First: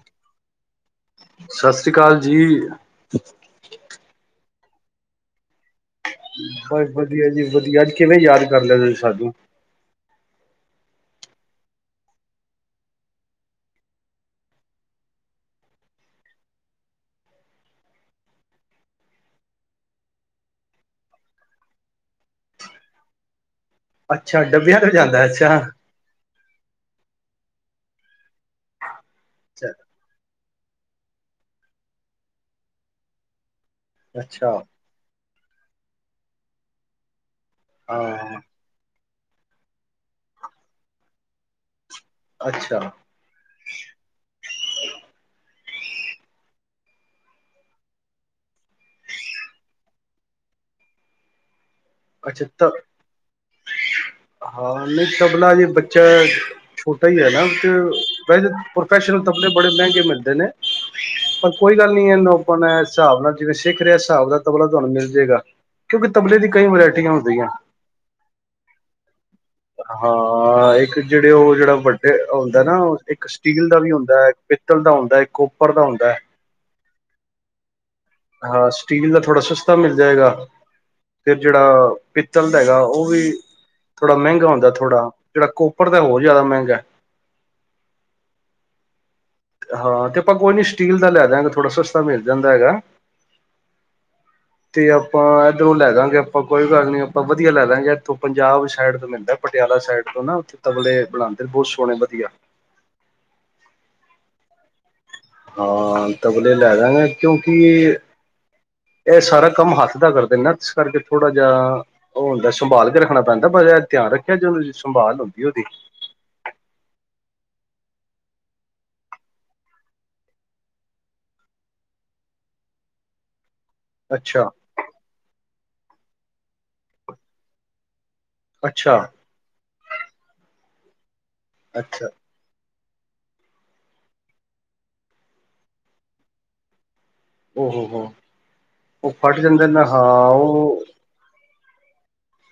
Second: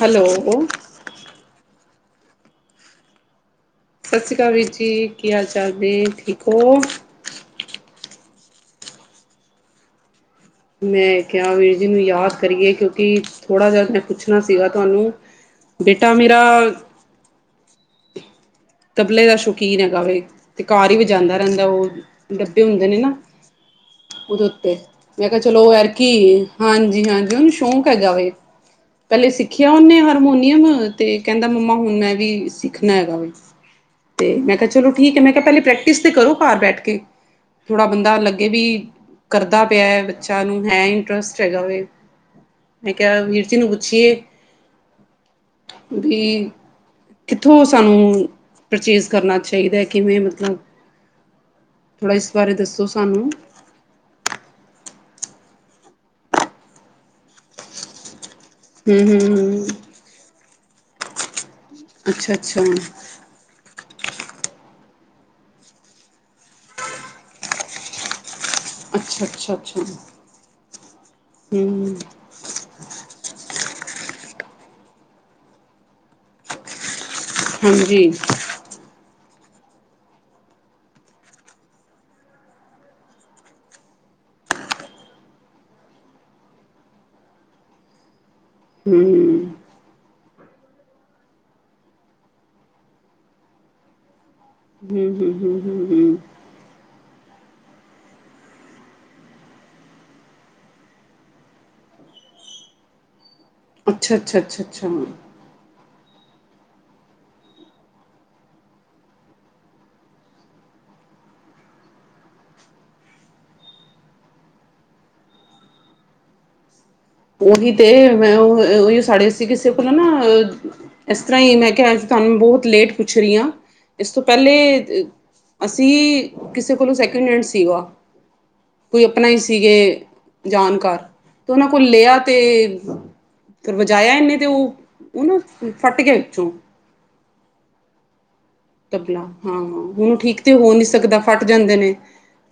Hello ਸਤਿ ਸ੍ਰੀ ਅਕਾਲ ਜੀ। ਸਤਿ ਸ੍ਰੀ ਅਕਾਲ ਵੀਰ ਜੀ ਕੀ ਹਾਲ ਚਾਲ ਨੇ ਠੀਕ ਹੋ? ਹਾਂਜੀ-ਹਾਂਜੀ ਵਧੀਆ ਅੱਜ ਕਿਵੇਂ ਯਾਦ ਕਰ ਲਿਆ ਤੁਸੀਂ ਸਾਨੂੰ? ਮੈਂ ਕਿਹਾ ਵੀਰ ਜੀ ਨੂੰ ਯਾਦ ਕਰੀਏ ਕਿਉਂਕਿ ਥੋੜਾ ਜਿਹਾ ਮੈਂ ਪੁੱਛਣਾ ਸੀਗਾ ਤੁਹਾਨੂੰ। ਬੇਟਾ ਮੇਰਾ ਤਬਲੇ ਦਾ ਸ਼ੌਕੀਨ ਹੈਗਾ ਵੇ, ਤੇ ਘਰ ਹੀ ਵਜਾਉਦਾ ਰਹਿੰਦਾ ਉਹ ਡੱਬੇ ਹੁੰਦੇ ਨੇ ਨਾ। ਅੱਛਾ ਉਹਦੇ ਉੱਤੇ, ਡੱਬਿਆਂ ਤੋਂ ਜਾਂਦਾ ਮੈਂ ਕਿਹਾ ਅੱਛਾ। ਚਲੋ ਐਤਕੀ, ਹਾਂਜੀ-ਹਾਂਜੀ ਉਹਨੂੰ ਸ਼ੌਕ ਹੈਗਾ ਵੇ। ਪਹਿਲੇ ਸਿੱਖਿਆ ਉਹਨੇ ਹਾਰਮੋਨੀਅਮ ਤੇ ਕਹਿੰਦਾ ਮੰਮਾ ਹੁਣ ਮੈਂ ਵੀ ਸਿੱਖਣਾ ਹੈਗਾ ਵਾ। ਤੇ ਅੱਛਾ। ਮੈਂ ਕਿਹਾ ਚਲੋ ਠੀਕ ਏ ਮੈਂ ਕਿਹਾ ਪਹਿਲੇ ਪ੍ਰੈਕਟਿਸ ਤੇ ਕਰੋ ਘਰ ਬੈਠ ਕੇ। ਥੋੜਾ ਬੰਦਾ ਹਾਂ ਲੱਗੇ ਵੀ, ਕਰਦਾ ਪਿਆ ਐ ਬੱਚਾ ਨੂੰ ਹੈ ਇੰਟਰਸਟ ਹੈਗਾ ਵੇ। ਅੱਛਾ ਮੈਂ ਕਿਹਾ ਵੀਰ ਜੀ ਨੂੰ ਪੁੱਛੀਏ। ਵੀ, ਕਿੱਥੋਂ ਸਾਨੂੰ ਪਰਚੇਜ਼ ਕਰਨਾ ਚਾਹੀਦਾ ਕਿਵੇਂ ਮਤਲਬ, ਥੋੜ੍ਹਾ ਇਸ ਅੱਛਾ ਬਾਰੇ ਤ ਦੱਸੋ ਸਾਨੂੰ? [unintelligible] ਹਾਂ ਨਹੀਂ ਤਬਲਾ ਜੇ ਬੱਚਾ, ਛੋਟਾ ਹੀ ਹੈ ਨਾ ਤੇ ਪਹਿਲੇ ਹੂੰ ਪ੍ਰੋਫੈਸ਼ਨਲ ਹੂੰ ਤਬਲੇ ਹੂੰ ਬੜੇ ਮਹਿੰਗੇ ਮਿਲਦੇ ਨੇ, ਪਰ ਕੋਈ ਗੱਲ ਨਹੀਂ ਅੱਛਾ ਇਹਨੂੰ ਅੱਛਾ ਆਪਣੇ ਹਿਸਾਬ ਨਾਲ ਜਿਵੇਂ ਸਿੱਖ ਰਿਹਾ ਹਿਸਾਬ ਦਾ ਤਬਲਾ ਤੁਹਾਨੂੰ ਮਿਲ ਜੇਗਾ। ਕਿਉਂਕਿ ਤਬਲੇ ਦੀ ਕਈ ਵੈਰਾਇਟੀਆਂ ਹੁੰਦੀਆਂ। ਅੱਛਾ-ਅੱਛਾ। ਹਾਂ ਇੱਕ ਜਿਹੜੇ ਉਹ ਜਿਹੜਾ ਹੂੰ ਵੱਡੇ ਹੁੰਦਾ ਨਾ ਇੱਕ ਸਟੀਲ ਦਾ ਵੀ ਹੁੰਦਾ, ਇੱਕ ਪਿੱਤਲ ਦਾ ਹੁੰਦਾ, ਇਕ ਕੋਪਰ ਦਾ ਹੁੰਦਾ। ਹਾਂਜੀ। ਹਾਂ ਸਟੀਲ ਦਾ ਥੋੜ੍ਹਾ ਸਸਤਾ ਮਿਲ ਜਾਏਗਾ। ਫਿਰ ਜਿਹੜਾ ਪਿੱਤਲ ਦਾ ਹੈਗਾ ਉਹ ਵੀ ਥੋੜਾ ਮਹਿੰਗਾ ਹੁੰਦਾ ਥੋੜਾ, ਜਿਹੜਾ ਕੋਪਰ ਤਾਂ ਹੋਰ ਜ਼ਿਆਦਾ ਮਹਿੰਗਾ। ਹੂੰ-ਹੂੰ ਹਾਂ ਤੇ ਆਪਾਂ ਕੋਈ ਨੀ ਸਟੀਲ ਦਾ ਲੈ ਦਾਗੇ ਥੋੜ੍ਹਾ ਸਸਤਾ ਮਿਲ ਜਾਂਦਾ ਹੈਗਾ। ਤੇ ਹੂੰ ਆਪਾਂ ਹੂੰ ਇੱਧਰੋਂ ਹੂੰ ਲੈ ਦਾਂਗੇ ਹੂੰ ਆਪਾਂ ਕੋਈ ਗੱਲ ਨੀ ਆਪਾਂ ਵਧੀਆ ਲੈ ਦਾਗੇ ਇੱਥੋਂ ਪੰਜਾਬ ਸਾਈਡ ਤੋਂ ਮਿਲਦਾ ਪਟਿਆਲਾ ਸਾਈਡ ਤੋਂ ਨਾ। ਤਬਲੇ ਬਣਾਉਦੇ ਬਹੁਤ ਸੋਹਣੇ ਵਧੀਆ। ਅੱਛਾ ਅੱਛਾ ਅੱਛਾ ਅੱਛਾ। ਹਾਂ ਤਬਲੇ ਲੈ ਦਾਗੇ ਕਿਉਂਕਿ ਇਹ ਸਾਰਾ ਕੰਮ ਹੱਥ ਦਾ ਕਰਦੇ ਨੇ ਇਸ ਕਰਕੇ ਥੋੜਾ ਜਿਹਾ ਉਹ ਹੁੰਦਾ ਸੰਭਾਲ ਕੇ ਰੱਖਣਾ ਪੈਂਦਾ ਬਟ ਧਿਆਨ ਰੱਖਿਆ ਜਦੋਂ ਸੰਭਾਲ ਹੁੰਂਦੀ ਉਹਦੀ। ਉਹੀ ਤੇ ਮੈਂ ਉਹੀ ਸਾਰੇ ਸਾਡੇ ਕਿਸੇ ਕੋਲ ਨਾ ਇਸ ਤਰ੍ਹਾਂ ਹੀ ਮੈਂ ਕਿਹਾ ਅੱਜ ਤੁਹਾਨੂੰ ਬਹੁਤ ਲੇਟ ਪੁੱਛ ਰਹੀ ਆ। ਇਸ ਤੋਂ ਅੱਛਾ ਪਹਿਲੇ ਅਸੀਂ ਕਿਸੇ ਕੋਲੋਂ ਸੈਕਿੰਡ ਹੈਂਡ ਸੀਗਾ। ਅੱਛਾ ਕੋਈ ਆਪਣਾ ਹੀ ਸੀਗੇ ਜਾਣਕਾਰ ਓ ਅੱਛਾ ਲਿਆ ਤੇ ਫੇਰ ਵਜਾਇਆ ਇਹਨੇ ਤੇ ਉਹ ਉਹ ਨਾ ਫੱਟ ਗਿਆ ਵਿੱਚੋਂ ਓ ਹੋ ਹੋ। ਉਹ ਤਬਲਾ ਫਟ ਹਾਂ ਜਾਂਦਾ ਨਾ ਹੁਣ ਹਾਂ ਠੀਕ ਤੇ ਹੋ ਨੀ ਉਹ ਸਕਦਾ। ਫੱਟ ਜਾਂਦੇ ਨੇ,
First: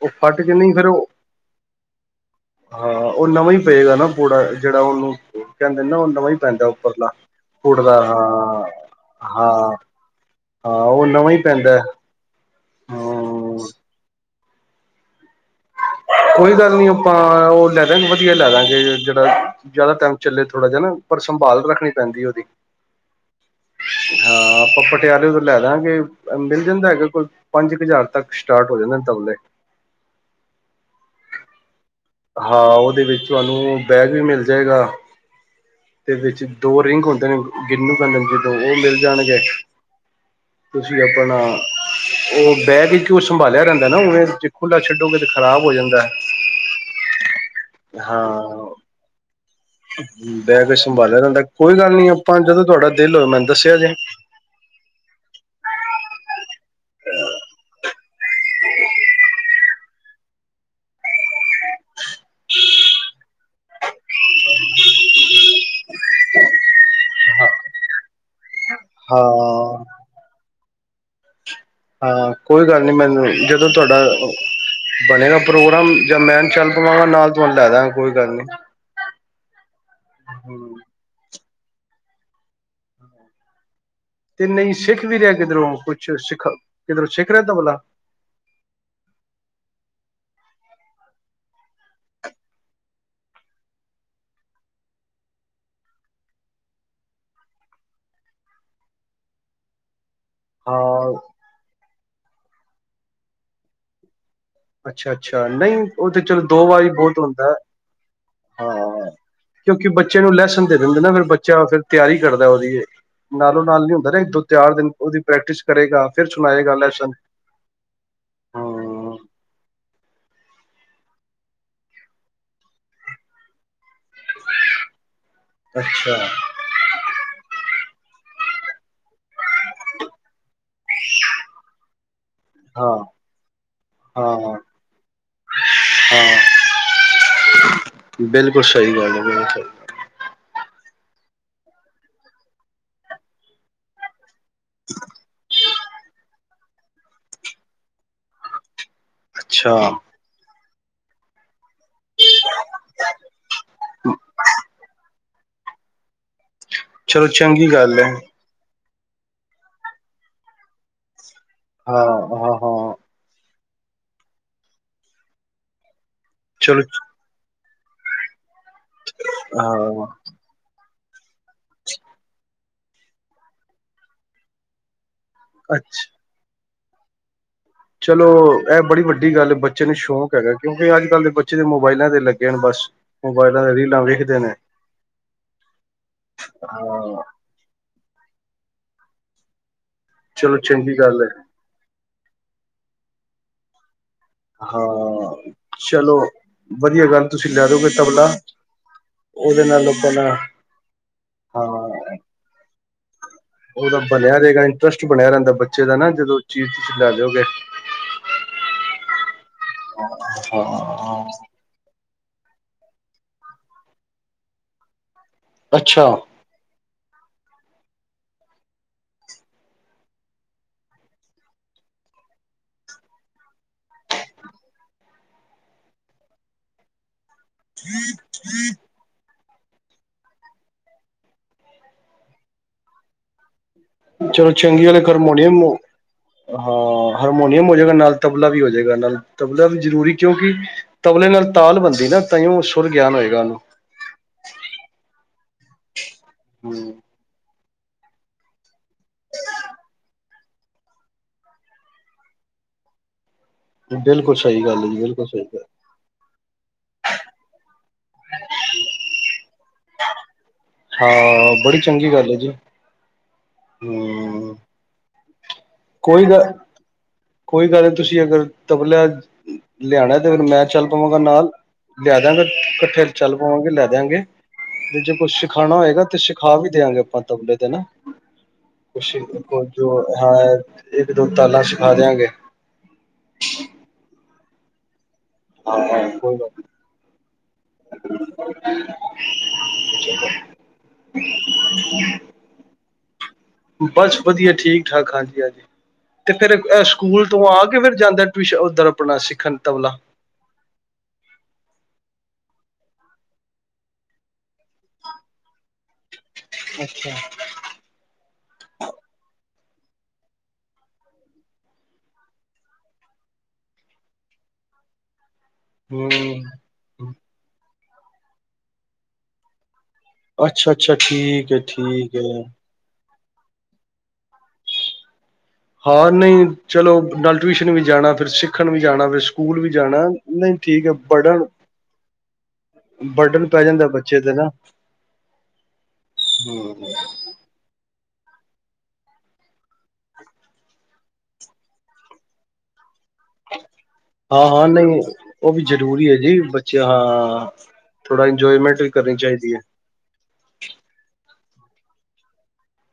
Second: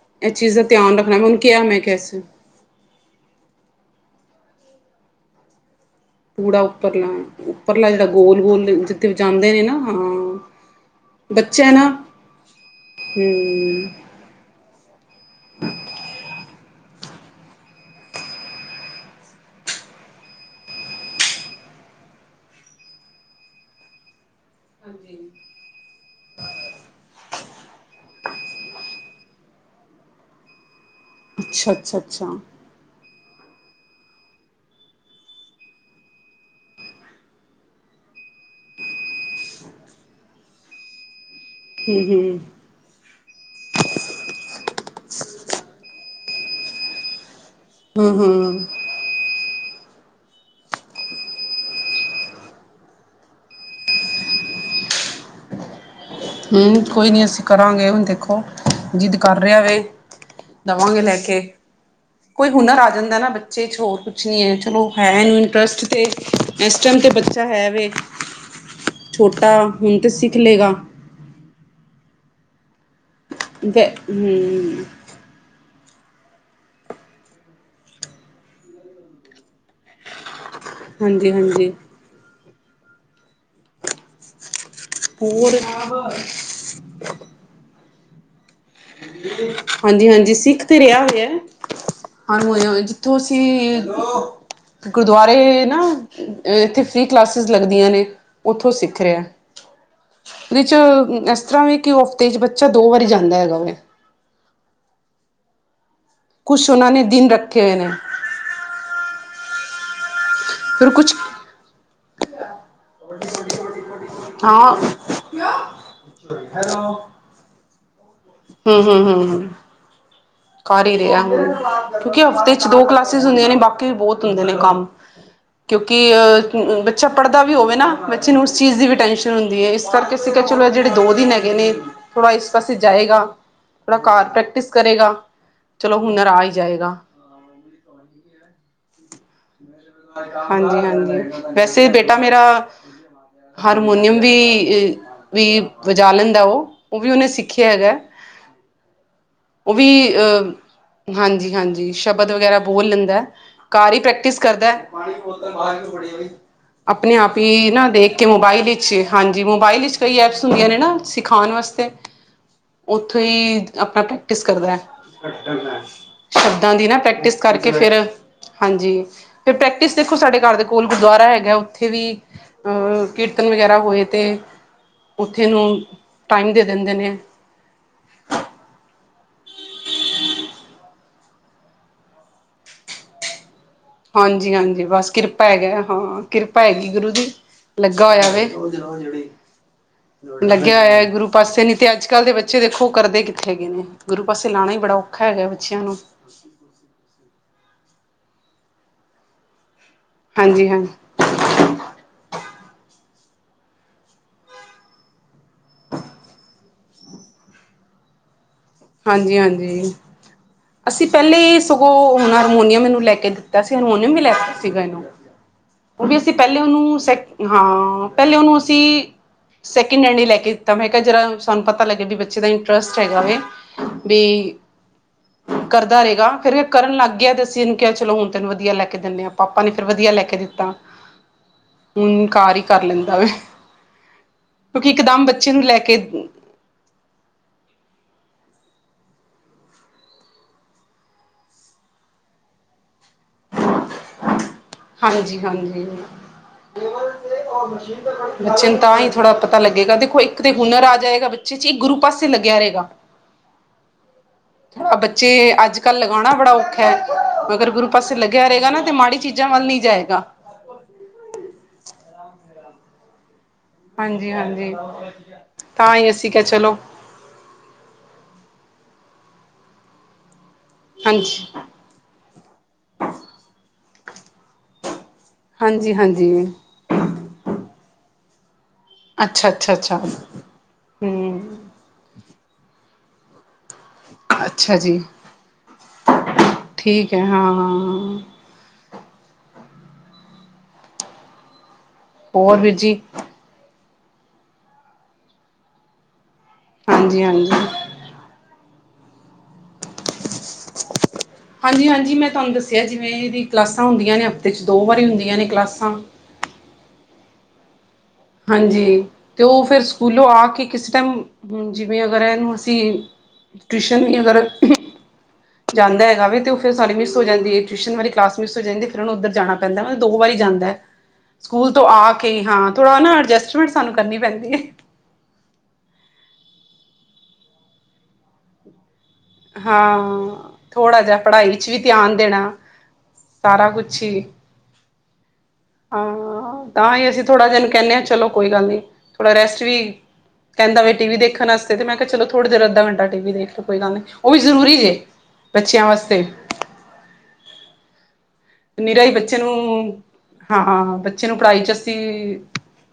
ਉਹ ਇਸ ਫਟ ਕੇ ਚੀਜ਼ ਦਾ ਨਹੀਂ ਫੇਰ ਧਿਆਨ ਉਹ ਰੱਖਣਾ ਉਹਨੂੰ ਕਿਹਾ ਮੈਂ ਇਸ ਹਾਂ ਉਹ ਨਵਾਂ ਹੀ ਪਏਗਾ ਨਾ ਪੂਰਾ ਜਿਹੜਾ ਉਹਨੂੰ ਕਹਿੰਦੇ ਨਾ ਉਹ ਨਵਾਂ ਹੀ ਪੂੜਾ ਪੈਂਦਾ ਉੱਪਰਲਾ ਪੂਰ ਉੱਪਰਲਾ ਦਾ ਜਿਹੜਾ ਗੋਲ ਹਾਂ ਗੋਲ ਜਿੱਥੇ ਜਾਂਦੇ ਨੇ ਹਾਂ ਨਾ ਹਾਂ ਹਾਂ ਉਹ ਨਵਾਂ ਈ ਪੈਂਦਾ। ਹੂ ਹਮ [unintelligible] ਕੋਈ ਗੱਲ ਨੀ ਆਪਾਂ ਉਹ ਲੈ ਦਾਗੇ ਵਧੀਆ ਲੈ ਦਾਂਗੇ ਜਿਹੜਾ ਜ਼ਿਆਦਾ ਟਾਈਮ ਚੱਲੇ ਥੋੜ੍ਹਾ ਜਿਹਾ ਨਾ ਪਰ ਸੰਭਾਲ ਰੱਖਣੀ ਪੈਂਦੀ ਉਹਦੀ ਹਾਂ ਆਪਾਂ ਪਟਿਆਲੇ ਤੋਂ ਲੈ ਲਾਂਗੇ ਮਿਲ ਜਾਂਦਾ ਹੈਗਾ ਕੋਈ ਪੰਜ ਕ ਹਜ਼ਾਰ ਤੱਕ ਸਟਾਰਟ ਹੋ ਜਾਂਦੇ ਤਬਲੇ ਅੱਛਾ, ਅੱਛਾ, ਅੱਛਾ ਹੂੰ ਹਾਂ ਉਹਦੇ ਵਿੱਚ ਤੁਹਾਨੂੰ ਬੈਗ ਵੀ ਮਿਲ ਜਾਏਗਾ ਤੇ ਵਿੱਚ ਦੋ ਰਿੰਗ ਹੁੰਦੇ ਨੇ ਬਿਨੂੰ ਕਹਿੰਦੇ [inaudible] ਉਹ ਮਿਲ ਜਾਣਗੇ ਤੁਸੀਂ ਆਪਣਾ ਹੂੰ, ਹੂੰ ਉਹ ਬੈਗ ਵਿਚ ਉਹ ਸੰਭਾਲਿਆ ਰਹਿੰਦਾ ਨਾ ਉਵੇ ਜੇ ਖੁੱਲ੍ਹਾ ਛੱਡੋਗੇ ਤਾਂ ਖਰਾਬ ਹੋ ਜਾਂਦਾ ਹੂੰ ਹੂੰ ਹਾਂ ਬੈਗ ਵਿਚ ਸੰਭਾਲਿਆ ਰਹਿੰਦਾ ਕੋਈ ਗੱਲ ਨੀ ਆਪਾਂ ਜਦੋਂ ਤੁਹਾਡਾ ਦਿਲ ਹੋਵੇ ਮੈਨੂੰ ਦੱਸਿਆ ਜੇ ਹੂੰ ਕੋਈ ਨਹੀਂ ਅਸੀਂ ਕਰਾਂਗੇ ਹੁਣ ਦੇਖੋ ਜਿੱਦ ਕਰ ਰਿਹਾ ਵੇ ਦਵਾਂਗੇ ਲੈ ਕੇ ਕੋਈ ਹੁਨਰ ਆ ਜਾਂਦਾ ਨਾ ਬੱਚੇ ਚ ਹੋਰ ਕੁਛ ਨਹੀਂ ਏ ਚਲੋ ਹੈ ਇਹਨੂੰ ਇੰਟਰਸਟ ਤੇ ਇਸ ਟਾਈਮ ਤੇ ਬੱਚਾ ਹੈ ਵੇ ਛੋਟਾ ਹਾਂ ਹੁਣ ਤਾਂ ਸਿੱਖ ਲਏਗਾ ਹਾਂ ਕੋਈ ਗੱਲ ਨੀ ਮੈਨੂੰ ਜਦੋਂ ਵ ਤੁਹਾਡਾ ਹੂੰ ਬਣੇਗਾ ਪ੍ਰੋਗਰਾਮ ਜਾਂ ਮੈਂ ਚੱਲ ਪਵਾਂਗਾ ਨਾਲ ਤੁਹਾਨੂੰ ਲੈ ਜਾਗਾ ਕੋਈ ਗੱਲ ਨੀ ਹੂੰ ਹਾਂਜੀ, ਹਾਂਜੀ ਤੇ ਨਹੀਂ ਸਿੱਖ ਵੀ ਰਿਹਾ ਹੋਰ ਕਿੱਧਰੋਂ ਕੁਛ ਸਿੱਖ ਕਿੱਧਰੋਂ ਸਿੱਖ ਰਿਹਾ ਤਬਲਾ ਹਾਂਜੀ, ਹਾਂਜੀ ਸਿੱਖ ਤੇ ਰਿਹਾ ਹੋਇਆ ਹਾਂ ਉਹੀ ਉਹੀ ਜਿੱਥੋਂ ਅਸੀਂ ਗੁਰਦੁਆਰੇ ਨਾ ਅ ਇੱਥੇ ਫਰੀ ਕਲਾਸਿਸ ਲੱਗਦੀਆਂ ਨੇ ਉੱਥੋਂ ਸਿੱਖ ਰਿਹਾ ਉਹਦੇ ਚ ਹਾਂ ਇਸ ਤਰ੍ਹਾਂ ਵੀ ਕਿ ਹਫਤੇ ਚ ਬੱਚਾ ਦੋ ਵਾਰੀ ਅੱਛਾ, ਅੱਛਾ ਨਹੀਂ ਉਹ ਤੇ ਚਲੋ ਦੋ ਕੁਛ ਉਹਨਾਂ ਵਾਰੀ ਨੇ ਬਹੁਤ ਦਿਨ ਹੁੰਦਾ ਏ ਰੱਖੇ ਹੋਏ ਨੇ ਹਾਂ ਕਿਉਂਕਿ ਬੱਚੇ ਨੂੰ ਲੈਸਨ ਦੇ ਦਿੰਦੇ ਨਾ ਫਿਰ ਬੱਚਾ ਫਿਰ ਤਿਆਰੀ ਕਰਦਾ ਉਹਦੀ ਨਾਲੋਂ ਨਾਲ ਨੀ ਹੁੰਦਾ ਨਾ ਇੱਕ ਦੋ ਹਾਂ ਚਾਰ ਦਿਨ ਉਹਦੀ ਪ੍ਰੈਕਟਿਸ ਕਰੇਗਾ ਫਿਰ ਸੁਣਾਏਗਾ ਲੈਸਨ ਹੂੰ, ਹੂੰ, ਹਾਂ ਹੂੰ, ਹੂੰ ਕਰ ਹੀ ਰਿਹਾ ਹੁਣ ਕਿਉਂਕਿ ਹਫ਼ਤੇ ਚ ਦੋ ਕਲਾਸਿਸ ਹੁੰਦੀਆਂ ਨੇ ਬਾਕੀ ਬਹੁਤ ਹੁੰਦੇ ਨੇ ਕੰਮ ਕਿਉਂਕਿ ਅੱਛਾ ਅਹ ਬੱਚਾ ਪੜ੍ਹਦਾ ਵੀ ਹੋਵੇ ਨਾ ਬੱਚੇ ਨੂੰ ਉਸ ਚੀਜ਼ ਦੀ ਵੀ ਟੈਂਸ਼ਨ ਹੁੰਦੀ ਏ ਇਸ ਕਰਕੇ ਅਸੀਂ ਕਹਿ ਚਲੋ ਜਿਹੜੇ ਇਹ ਦੋ ਦਿਨ ਹੈਗੇ ਨੇ ਥੋੜਾ ਇਸ ਪਾਸੇ ਹਾਂ ਜਾਏਗਾ ਥੋੜਾ ਘਰ ਹਾਂ ਪ੍ਰੈਕਟਿਸ ਕਰੇਗਾ ਚਲੋ ਹੁਨਰ ਆ ਹੀ ਹਾਂ ਜਾਏਗਾ ਬਿਲਕੁਲ ਸਹੀ ਗੱਲ ਏ ਬਿਲਕੁਲ ਹਾਂਜੀ, ਹਾਂਜੀ ਵੈਸੇ ਬੇਟਾ ਮੇਰਾ ਹਾਰਮੋਨੀਅਮ ਵੀ ਵੀ ਵਜਾ ਲੈਂਦਾ ਉਹ ਉਹ ਵੀ ਉਹਨੇ ਸਿੱਖਿਆ ਹੈਗਾ ਉਹ ਅੱਛਾ ਵੀ ਅਹ ਹਾਂਜੀ, ਹਾਂਜੀ ਜੀ ਸ਼ਬਦ ਵਗੈਰਾ ਬੋਲ ਲੈਂਦਾ ਘਰ ਹੀ ਪ੍ਰੈਕਟਿਸ ਕਰਦਾ ਆਪਣੇ ਚਲੋ ਆਪ ਹੀ ਚੰਗੀ ਨਾ ਗੱਲ ਹੈ ਦੇਖ ਕੇ ਮੋਬਾਇਲ ਵਿੱਚ ਹਾਂਜੀ ਮੋਬਾਇਲ ਵਿੱਚ ਕਈ ਐਪਸ ਹੁੰਦੀਆਂ ਨੇ ਨਾ ਸਿਖਾਉਣ ਵਾਸਤੇ ਹਾਂ, ਹਾਂ, ਹਾਂ ਉੱਥੋਂ ਹੀ ਆਪਣਾ ਪ੍ਰੈਕਟਿਸ ਕਰਦਾ ਸ਼ਬਦਾਂ ਚਲੋ ਦੀ ਨਾ ਪ੍ਰੈਕਟਿਸ ਕਰਕੇ ਫਿਰ ਹਾਂਜੀ ਫਿਰ ਪ੍ਰੈਕਟਿਸ ਹਾਂ ਦੇਖੋ ਸਾਡੇ ਘਰ ਦੇ ਕੋਲ ਗੁਰਦੁਆਰਾ ਹੈਗਾ ਉੱਥੇ ਵੀ ਅ ਕੀਰਤਨ ਵਗੈਰਾ ਹੋਏ ਤੇ ਉੱਥੇ ਉਹਨੂੰ ਅੱਛਾ ਟਾਈਮ ਦੇ ਦਿੰਦੇ ਨੇ ਚਲੋ ਇਹ ਬੜੀ ਵੱਡੀ ਗੱਲ ਬੱਚੇ ਨੂੰ ਸ਼ੌਂਕ ਹੈਗਾ ਕਿਉਂਕਿ ਅੱਜ ਕੱਲ੍ਹ ਦੇ ਬੱ ਚੇ ਮੋਬਾਇਲਾਂ ਤੇ ਲੱਗੇ ਨੇ ਬਸ ਮੋਬਾਇਲਾਂ ਤੇ ਰੀਲ ਹਾਂਜੀ, ਹਾਂਜੀ ਬਸ ਕਿਰਪਾ ਹੈਗਾ ਹਾਂ ਕਿਰਪਾ ਹੈਗੀ ਗੁਰੂ ਹਾਂ ਦੀ ਲੱਗਾ ਹੋਇਆ ਵੇ ਚਲੋ ਲੱਗਿਆ ਚੰਗੀ ਹੋਇਆ ਗੱਲ ਹੈ ਗੁਰੂ ਪਾਸੇ ਨੀ ਤੇ ਅੱਜ ਅੱਜ ਕੱਲ੍ਹ ਦੇ ਬੱਚੇ ਦੇਖੋ ਕਰਦੇ ਕਿੱਥੇ ਹੈਗੇ ਨੇ ਗੁਰੂ ਪਾਸੇ ਲਾਣਾ ਹੀ ਬੜਾ ਔਖਾ ਹੈਗਾ ਹਾਂ ਬੱਚਿਆਂ ਨੂੰ ਚਲੋ ਵਧੀਆ ਗੱਲ ਤੁਸੀਂ ਲੈ ਦੋਗੇ ਤਬਲਾ ਉਹਦੇ ਨਾਲ ਆਪਾਂ ਨਾਲ ਹਾਂਜੀ ਹਾਂਜੀ। ਉਹਦਾ ਬਣਿਆ ਰਹੇਗਾ ਇੰਟਰਸਟ ਬਣਿਆ ਰਹਿੰਦਾ ਬੱਚੇ ਦਾ ਨਾ ਜਦੋਂ ਚੀਜ਼ ਤੁਸੀਂ ਲੈ ਲਓਗੇ। ਹਾਂਜੀ ਹਾਂਜੀ ਅਸੀਂ ਹਾਂ ਪਹਿਲੇ ਸਗੋਂ ਹੁਣ ਹਰਮੋਨੀਅਮ ਇਹਨੂੰ ਲੈ ਕੇ ਦਿੱਤਾ ਸੀ ਹਰਮੋਨੀਅਮ ਵੀ ਲੈ ਸੀਗਾ ਇਹਨੂੰ ਅੱਛਾ ਉਹ ਵੀ ਅਸੀਂ ਪਹਿਲੇ ਉਹਨੂੰ ਸੈ ਹਾਂ ਪਹਿਲੇ ਉਹਨੂੰ ਅਸੀਂ ਸੈਕਿੰਡਡ ਲਈ ਲੈ ਕੇ ਦਿੱਤਾ ਮ ਹੈਗਾ ਜਿਹ ਸਾਨੂੰ ਪਤਾ ਲੱਗੇਗਾ ਵੀ ਬੱਚੇ ਦਾ ਇੰਟਰਸਟ ਹੈਗਾਵੇ। ਵੀ ਕਰਦਾ ਰਹੇਗਾ ਫੇਰ ਕਰਨ ਲੱਗ ਗਿਆ ਤੇ। ਕਿਹਾ ਚੱਲ ਹੁਣ ਤੈਨੂੰ ਵਧੀਆ ਲੈ ਕੇ ਦਿੰਨੇ। ਦਿੰਦੇ ਆ ਪਾਪਾ ਨੇ ਫਿਰ ਵਧੀਆ ਲੈ ਕੇ ਦਿੱਤਾ ਘਰ ਹੀ ਕਰ ਲੈਂਦਾ ਵਾ। ਚਲੋ ਚੰਗੀ ਵਾਲੇ ਗਰਮਾਉਣੇ ਨੂੰ ਆੂੰ ਲੈ ਕੇ ਹਾਂ ਹਾਰਮੋਨੀਅਮ ਹੋ ਜਾਏਗਾ ਨਾਲ ਤਬਲਾ ਵੀ ਹੋ ਜਾਏਗਾ ਨਾਲ ਤਬਲਾ ਵੀ ਜ਼ਰੂਰੀ ਕਿਉਂਕਿ ਤਬਲੇ ਨਾਲ ਤਾਲ ਬਣਦੀ ਨਾ ਤਾਂ ਸੁਰ ਗਿਆਨ ਹੋਏ। ਹਾਂਜੀ ਹਾਂਜੀ। ਹੂੰ ਬੱਚੇ ਨੂੰ ਤਾਂ ਹੀ ਥੋੜ੍ਹਾ ਪਤਾ ਲੱਗੇਗਾ ਦੇਖੋ ਇੱਕ ਤੇ ਹੁਨਰ ਆ ਜਾਏਗਾ ਬੱਚੇ ਚ ਇਹ ਗੁਰੂ ਪਾਸੇ ਲੱਗਿਆ ਰਹੇਗਾ। ਬਿਲਕੁਲ ਸਹੀ ਗੱਲ ਹੈ ਜੀ ਬਿਲਕੁਲ ਸਹੀ ਗੱਲ। ਕੱਲ ਲਗਾਉਣਾ ਬੜਾ ਔਖਾ ਹੈ ਅਗਰ ਗੁਰੂ ਪਾਸੇ ਲੱਗਿਆ ਰਹੇਗਾ ਨਾ ਤੇ ਮਾੜੀ ਚੀਜ਼ਾਂ ਵੱਲ ਨੀ ਜਾਏਗਾ। ਹਾਂ ਬੜੀ ਚੰਗੀ ਗੱਲ ਜੀ। ਹਾਂਜੀ ਹੂੰ ਹਾਂਜੀ ਤਾਂ ਹੀ ਕੋਈ ਅਸੀਂ ਕ ਗੱਲ ਚਲੋ ਕੋਈ ਗੱਲ ਨਹੀਂ ਤੁਸੀਂ ਅਗਰ ਤਬਲਿਆ ਲਿਆਣਾ ਤੇ ਫ ਮੈਂ ਚੱਲ ਪਾਵਾਂਗਾ ਹਾਂਜੀ ਨਾਲ। ਲੈ ਦਿਆਂਗਾ ਇਕੱਠੇ ਚੱਲ ਪਾਵਾਂਗੇ ਲੈ ਦਿਆਂਗੇ ਤੇ ਜੇ ਕੁਛ ਸਿਖਾਣਾ ਹਾਂਜੀ ਹੋਏਗਾ ਤੇ ਹਾਂਜੀ ਸਿਖਾ ਵੀ ਦਿਆਂਗੇ ਆਪਾਂ ਤਬਲੇ ਦੇ ਨਾ। ਕੁਛ ਅੱਛਾ ਅੱਛਾ ਅੱਛਾ ਜੋ ਹਾਂ ਇੱਕ ਦੋ ਹਮ ਤਾਲਾ ਛਿਖਾ ਦਿਆਂਗੇ। ਅੱਛਾ ਜੀ ਹਾਂ ਕੋਈ ਗੱਲ ਠੀਕ ਹੈ ਹਾਂ ਹਾਂ ਹਾਂ। ਹੋਰ ਵੀਰਜੀ। ਬਸ ਵਧੀਆ ਠੀਕ ਠਾਕ ਹਾਂਜੀ ਹਾਂਜੀ ਤੇ ਫਿਰ ਹਾਂਜੀ ਸਕੂਲ ਤੋਂ ਹਾਂਜੀ ਆ ਕੇ ਫਿਰ ਜਾਂਦਾ ਟਿਊ ਉੱਧਰ ਆਪਣਾ ਸਿੱਖਣ ਤਬਲਾ। ਹਾਂਜੀ ਹਾਂਜੀ ਮੈਂ ਤੁਹਾਨੂੰ ਦੱਸਿਆ ਜਿਵੇਂ ਇਹ ਦੀ ਕਲਾਸਾਂ ਹੁੰਦੀਆਂ ਨੇ ਹਫ਼ਤੇ 'ਚ ਦੋ ਵਾਰੀ ਹੁੰਦੀਆਂ ਨੇ ਕਲਾਸਾਂ। ਅੱਛਾ। ਹਾਂਜੀ ਅਤੇ ਉਹ ਫਿਰ ਸਕੂਲੋਂ ਆ ਕੇ ਕਿਸ ਟਾਈਮ ਜਿਵੇਂ ਅਗਰ ਇਹਨੂੰ ਅਸੀਂ ਟਿਊਸ਼ਨ ਵੀ ਅਗਰ ਜਾਂਦਾ ਹੂੰ ਹੈਗਾ ਵੇ ਤੇ ਉਹ ਫਿਰ ਸਾਰੀ ਮਿਸ ਹੋ ਜਾਂਦੀ ਹੈ ਟਿਊਸ਼ਨ ਵਾਲੀ ਕਲਾਸ ਮਿਸ ਹੋ ਜਾਂਦੀ ਫ਼ਿਰ ਉਹਨੂੰ ਉੱਧਰ ਜਾਣਾ ਪੈਂਦਾ ਵੇ ਦੋ ਵਾਰੀ ਅੱਛਾ ਜਾਂਦਾ, ਅੱਛਾ ਠੀਕ ਹੈ ਸਕੂਲ ਤੋਂ ਆ ਠੀਕ ਹੈ ਕੇ ਹਾਂ। ਥੋੜ੍ਹਾ ਨਾ ਅਡਜਸਟਮੈਂਟ ਸਾਨੂੰ ਕਰਨੀ ਪੈਂਦੀ ਹੈ। ਹਾਂ ਨਹੀਂ ਚਲੋ ਨਾਲ ਟਿਊਸ਼ਨ ਵੀ ਜਾਣਾ ਫਿਰ ਸਿੱਖਣ ਵੀ ਜਾਣਾ ਫ ਸਕੂਲ ਵੀ ਜਾਣਾ, ਹਾਂ ਨਹੀਂ ਠੀਕ ਹੈ ਥੋੜ੍ਹਾ ਜਿਹਾ ਪੜ੍ਹਨ। ਪੜ੍ਹਾਈ 'ਚ ਵੀ ਧਿਆਨ ਦੇਣਾ ਬਰਡਨ ਪੈ ਸਾਰਾ ਜਾਂਦਾ ਕੁਛ ਹੀ ਬੱਚੇ ਤੇ ਨਾ। ਹਾਂ ਤਾਂ ਹੀ ਅਸੀਂ ਥੋੜ੍ਹਾ ਇਹਨੂੰ ਕਹਿੰਨੇ ਹਾਂ ਚਲੋ ਕੋਈ ਗੱਲ ਨਹੀਂ ਥੋੜਾ ਰੈਸਟ ਵੀ ਕਹਿੰਦਾ ਵੇ ਟੀ ਵੀ ਦੇਖਣ ਵਾਸਤੇ ਮੈਂ ਕਿਹਾ ਚਲੋ ਥੋੜੀ ਦੇਰ ਅੱਧਾ ਘੰਟ ਟੀ ਵੀ ਦੇਖ ਲਓ ਕੋਈ ਗੱਲ ਨਹੀਂ। ਉਹ ਵੀ ਹਾਂ-ਹਾਂ ਜ਼ਰੂਰੀ ਨਹੀਂ, ਜੇ ਉਹ ਵੀ ਬੱਚਿਆਂ ਜ਼ਰੂਰੀ ਹੈ ਵਾਸਤੇ ਜੀ ਬੱਚੇ ਹਾਂ। ਥੋੜਾ ਇੰਜੋਏਮੈਂਟ ਵੀ ਨਿਰਾ ਹੀ ਕਰਨੀ ਬੱਚੇ ਚਾਹੀਦੀ ਨੂੰ ਹੈ। ਹਾਂ ਬੱਚੇ ਨੂੰ ਪੜ੍ਹਾਈ ਚ ਅਸੀਂ,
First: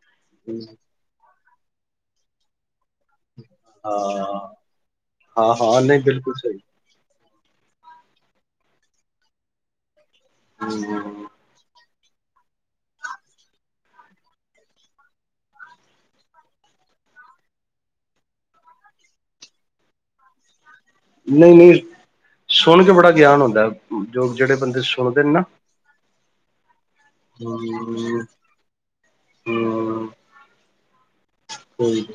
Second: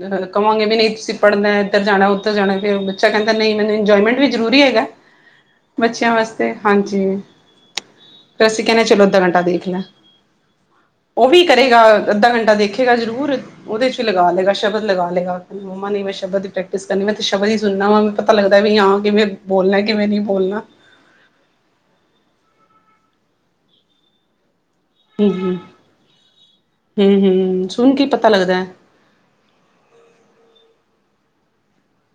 ਅਹ ਕਵਾਂਗੇ ਵੀ ਨਹੀਂ ਤੁਸੀਂ ਪੜ੍ਹਦਾ ਇੱਧਰ ਜਾਣਾ ਉੱਧਰ ਜਾਣਾ ਫਿਰ ਬੱਚਾ ਕਹਿੰਦਾ ਨਹੀਂ ਇੰਜੋਏਮੈਂਟ ਹਾਂ ਵੀ ਜ਼ਰੂਰੀ ਹੈਗਾ, ਹਾਂ ਹਾਂ ਨਹੀਂ ਬੱਚਿਆਂ ਬਿਲਕੁਲ ਵਾਸਤੇ ਸਹੀ ਹਾਂਜੀ। ਫਿਰ ਅਸੀਂ ਕਹਿੰਨੇ ਚਲੋ ਅੱਧਾ ਘੰਟਾ ਦੇਖ ਲਾ। ਹੂੰ-ਹੂੰ ਉਹ ਵੀ ਕਰੇਗਾ ਅੱਧਾ ਘੰਟਾ ਦੇਖੇਗਾ ਜ਼ਰੂਰ, ਉਹਦੇ 'ਚ ਲਗਾ ਲਏਗਾ ਸ਼ਬਦ ਲਗਾ ਲਏਗਾ। ਮੰਮਾ ਨੇ ਮੈਂ ਸ਼ਬਦ ਦੀ ਪ੍ਰੈਕਟਿਸ ਕਰਨੀ ਮੈਂ ਤਾਂ ਸ਼ਬਦ ਹੀ ਸੁਣਨਾ ਵਾ ਪਤਾ ਲੱਗਦਾ ਵੀ ਹਾਂ ਕਿਵੇਂ ਬੋਲਣਾ ਕਿਵੇਂ ਨਹੀਂ ਬੋਲਣਾ। ਨਹੀਂ-ਨਹੀਂ, ਸੁਣ ਕੇ ਬੜਾ ਗਿਆਨ ਹੁੰਦਾ ਜੋ ਜਿਹੜੇ ਬੰਦੇ ਸੁਣਦੇ ਨੇ ਨਾ। ਹੂੰ-ਹੂੰ ਸੁਣ ਕੀ ਈ ਪਤਾ ਲੱਗਦਾ। ਹੂੰ ਕੋਈ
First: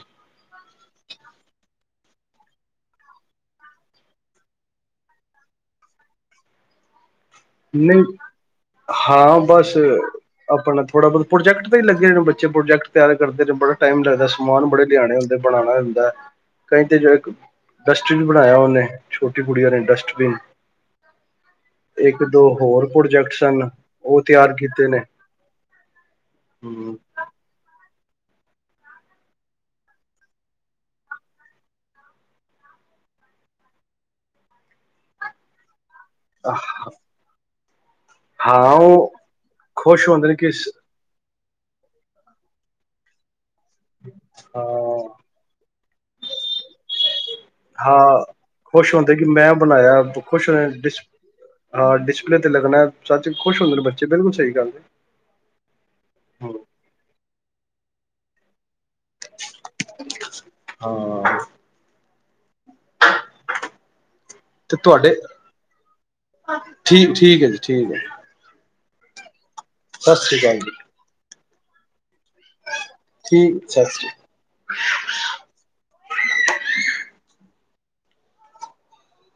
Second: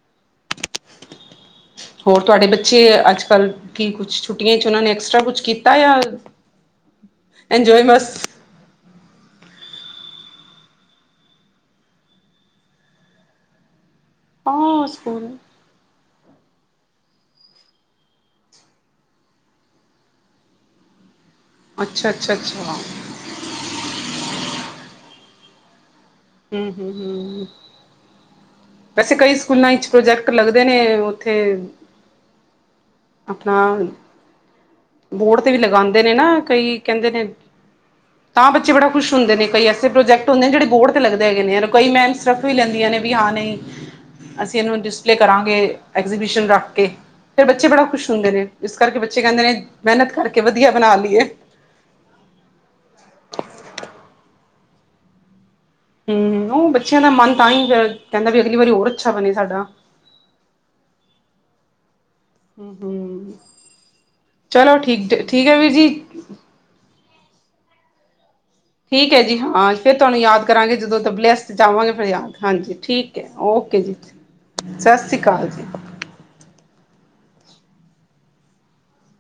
ਹੋਰ ਤੁਹਾਡੇ ਬੱਚੇ ਅੱਜਕੱਲ੍ਹ ਕੀ ਕੁਛ ਛੁੱਟੀਆਂ ਚ ਉਹਨਾਂ ਨੇ ਐਕਸਟਰਾ ਕੁਛ ਕੀਤਾ ਆ ਜਾ ਨਹੀਂ, ਹਾਂ ਬਸ। ਆਪਣਾ ਥੋੜਾ ਬਹੁਤ ਪ੍ਰੋਜੈਕਟ ਹੀ ਲੱਗੇ ਨੇ ਬੱਚੇ ਪ੍ਰੋਜੈਕਟ ਤਿਆਰ ਕਰਦੇ ਨੇ ਬੜਾ ਟਾਈਮ ਲਗਦਾ। ਸਮਾਨ ਬੜੇ ਹਾਂ ਲਿਆਣੇ ਸਕੂਲ ਹੁੰਦੇ ਬਣਾਉਣਾ ਹੁੰਦਾ। ਕਈ ਤੇ ਜੋ ਇੱਕ, ਡਸਟਬਿਨ ਬਣਾਇਆ ਉਹਨੇ ਛੋਟੀ ਕੁੜੀਆਂ ਨੇ ਡਸਟਬਿਨ। ਅੱਛਾ ਇੱਕ ਅੱਛਾ ਦੋ ਅੱਛਾ ਹੋਰ ਪ੍ਰੋਜੈਕਟਸ ਸਨ ਉਹ ਤਿਆਰ ਕੀਤੇ ਨੇ। ਹੂੰ ਹੂੰ ਹੂੰ ਹੂੰ ਵੈਸੇ ਕਈ ਸਕੂਲਾਂ ਵਿੱਚ ਪ੍ਰੋਜੈਕਟ ਲੱਗਦੇ ਨੇ ਉੱਥੇ ਆਪਣਾ, ਬੋਰਡ ਤੇ ਵੀ ਲਗਾਉਂਦੇ ਨੇ ਨਾ ਕਈ ਕਹਿੰਦੇ ਨੇ ਤਾਂ ਹਾਂ ਬੱਚੇ ਬੜਾ ਖੁਸ਼ ਉਹ ਹੁੰਦੇ ਨੇ ਕਈ ਐਸੇ ਪ੍ਰੋਜੈਕਟ ਹੁੰਦੇ ਨੇ ਜਿਹੜੇ ਬੋਰਡ ਲੱਗਦੇ ਹੈਗੇ ਨੇ ਔਰ ਕਈ ਮੈਂਮਸ ਰੱਖ ਵੀ ਲੈਂਦੀਆਂ ਨੇ ਵੀ ਹਾਂ ਨਹੀਂ। ਅਸੀਂ ਇਹਨੂੰ ਹਾਂ ਡਿਸਪਲੇ ਕਰਾਂਗੇ ਐਗਜੀਬਿਸ਼ਨ ਰੱਖ ਕੇ। ਫਿਰ ਬੱਚੇ ਬੜਾ ਖੁਸ਼ ਹਾਂ ਹੁੰਦੇ ਨੇ। ਇਸ ਖੁਸ਼ ਕਰਕੇ ਹੁੰਦੇ ਬੱਚੇ ਕਿ ਕਹਿੰਦੇ ਮੈਂ ਨੇ ਬਣਾਇਆ ਮਿਹਨਤ ਕਰਕੇ ਖੁਸ਼ ਵਧੀਆ ਹੁੰਦੇ ਬਣਾ ਡਿਸ ਲਈਏ। ਹਾਂ ਡਿਸਪਲੇ ਤੇ ਲੱਗਣਾ ਸੱਚ ਖੁਸ਼ ਹੁੰਦੇ ਨੇ ਬੱਚੇ ਬਿਲਕੁਲ ਸਹੀ ਗੱਲ ਐ। ਹੂੰ-ਹੂੰ ਉਹ ਬੱਚਿਆਂ ਦਾ ਮਨ ਤਾਂ ਹੀ ਕਹਿੰਦਾ ਵੀ ਅਗਲੀ ਵਾਰੀ ਹੋਰ ਅੱਛਾ ਬਣੇ ਸਾਡਾ। [unintelligible] ਹਾਂ ਹੂੰ ਚਲੋ ਤੇ ਠੀਕ ਤੁਹਾਡੇ ਠੀਕ ਹੈ ਵੀਰ ਜੀ। ਠੀਕ ਠੀਕ ਹੈ ਜੀ ਠੀਕ ਹੈ। ਠੀਕ ਹੈ ਜੀ ਹਾਂ ਫਿਰ ਸਤਿ ਤੁਹਾਨੂੰ ਸ਼੍ਰੀ ਯਾਦ ਅਕਾਲ ਜੀ ਕਰਾਂਗੇ ਜਦੋਂ ਤਬਲੇ ਆਸਤੇ ਜਾਵਾਂਗੇ ਫਿਰ ਯਾਦ। ਹਾਂਜੀ ਠੀਕ ਹੈ ਓਕੇ ਸਤਿ ਜੀ, ਸ਼੍ਰੀ ਅਕਾਲ। ਸਤਿ ਸ਼੍ਰੀ ਅਕਾਲ ਜੀ।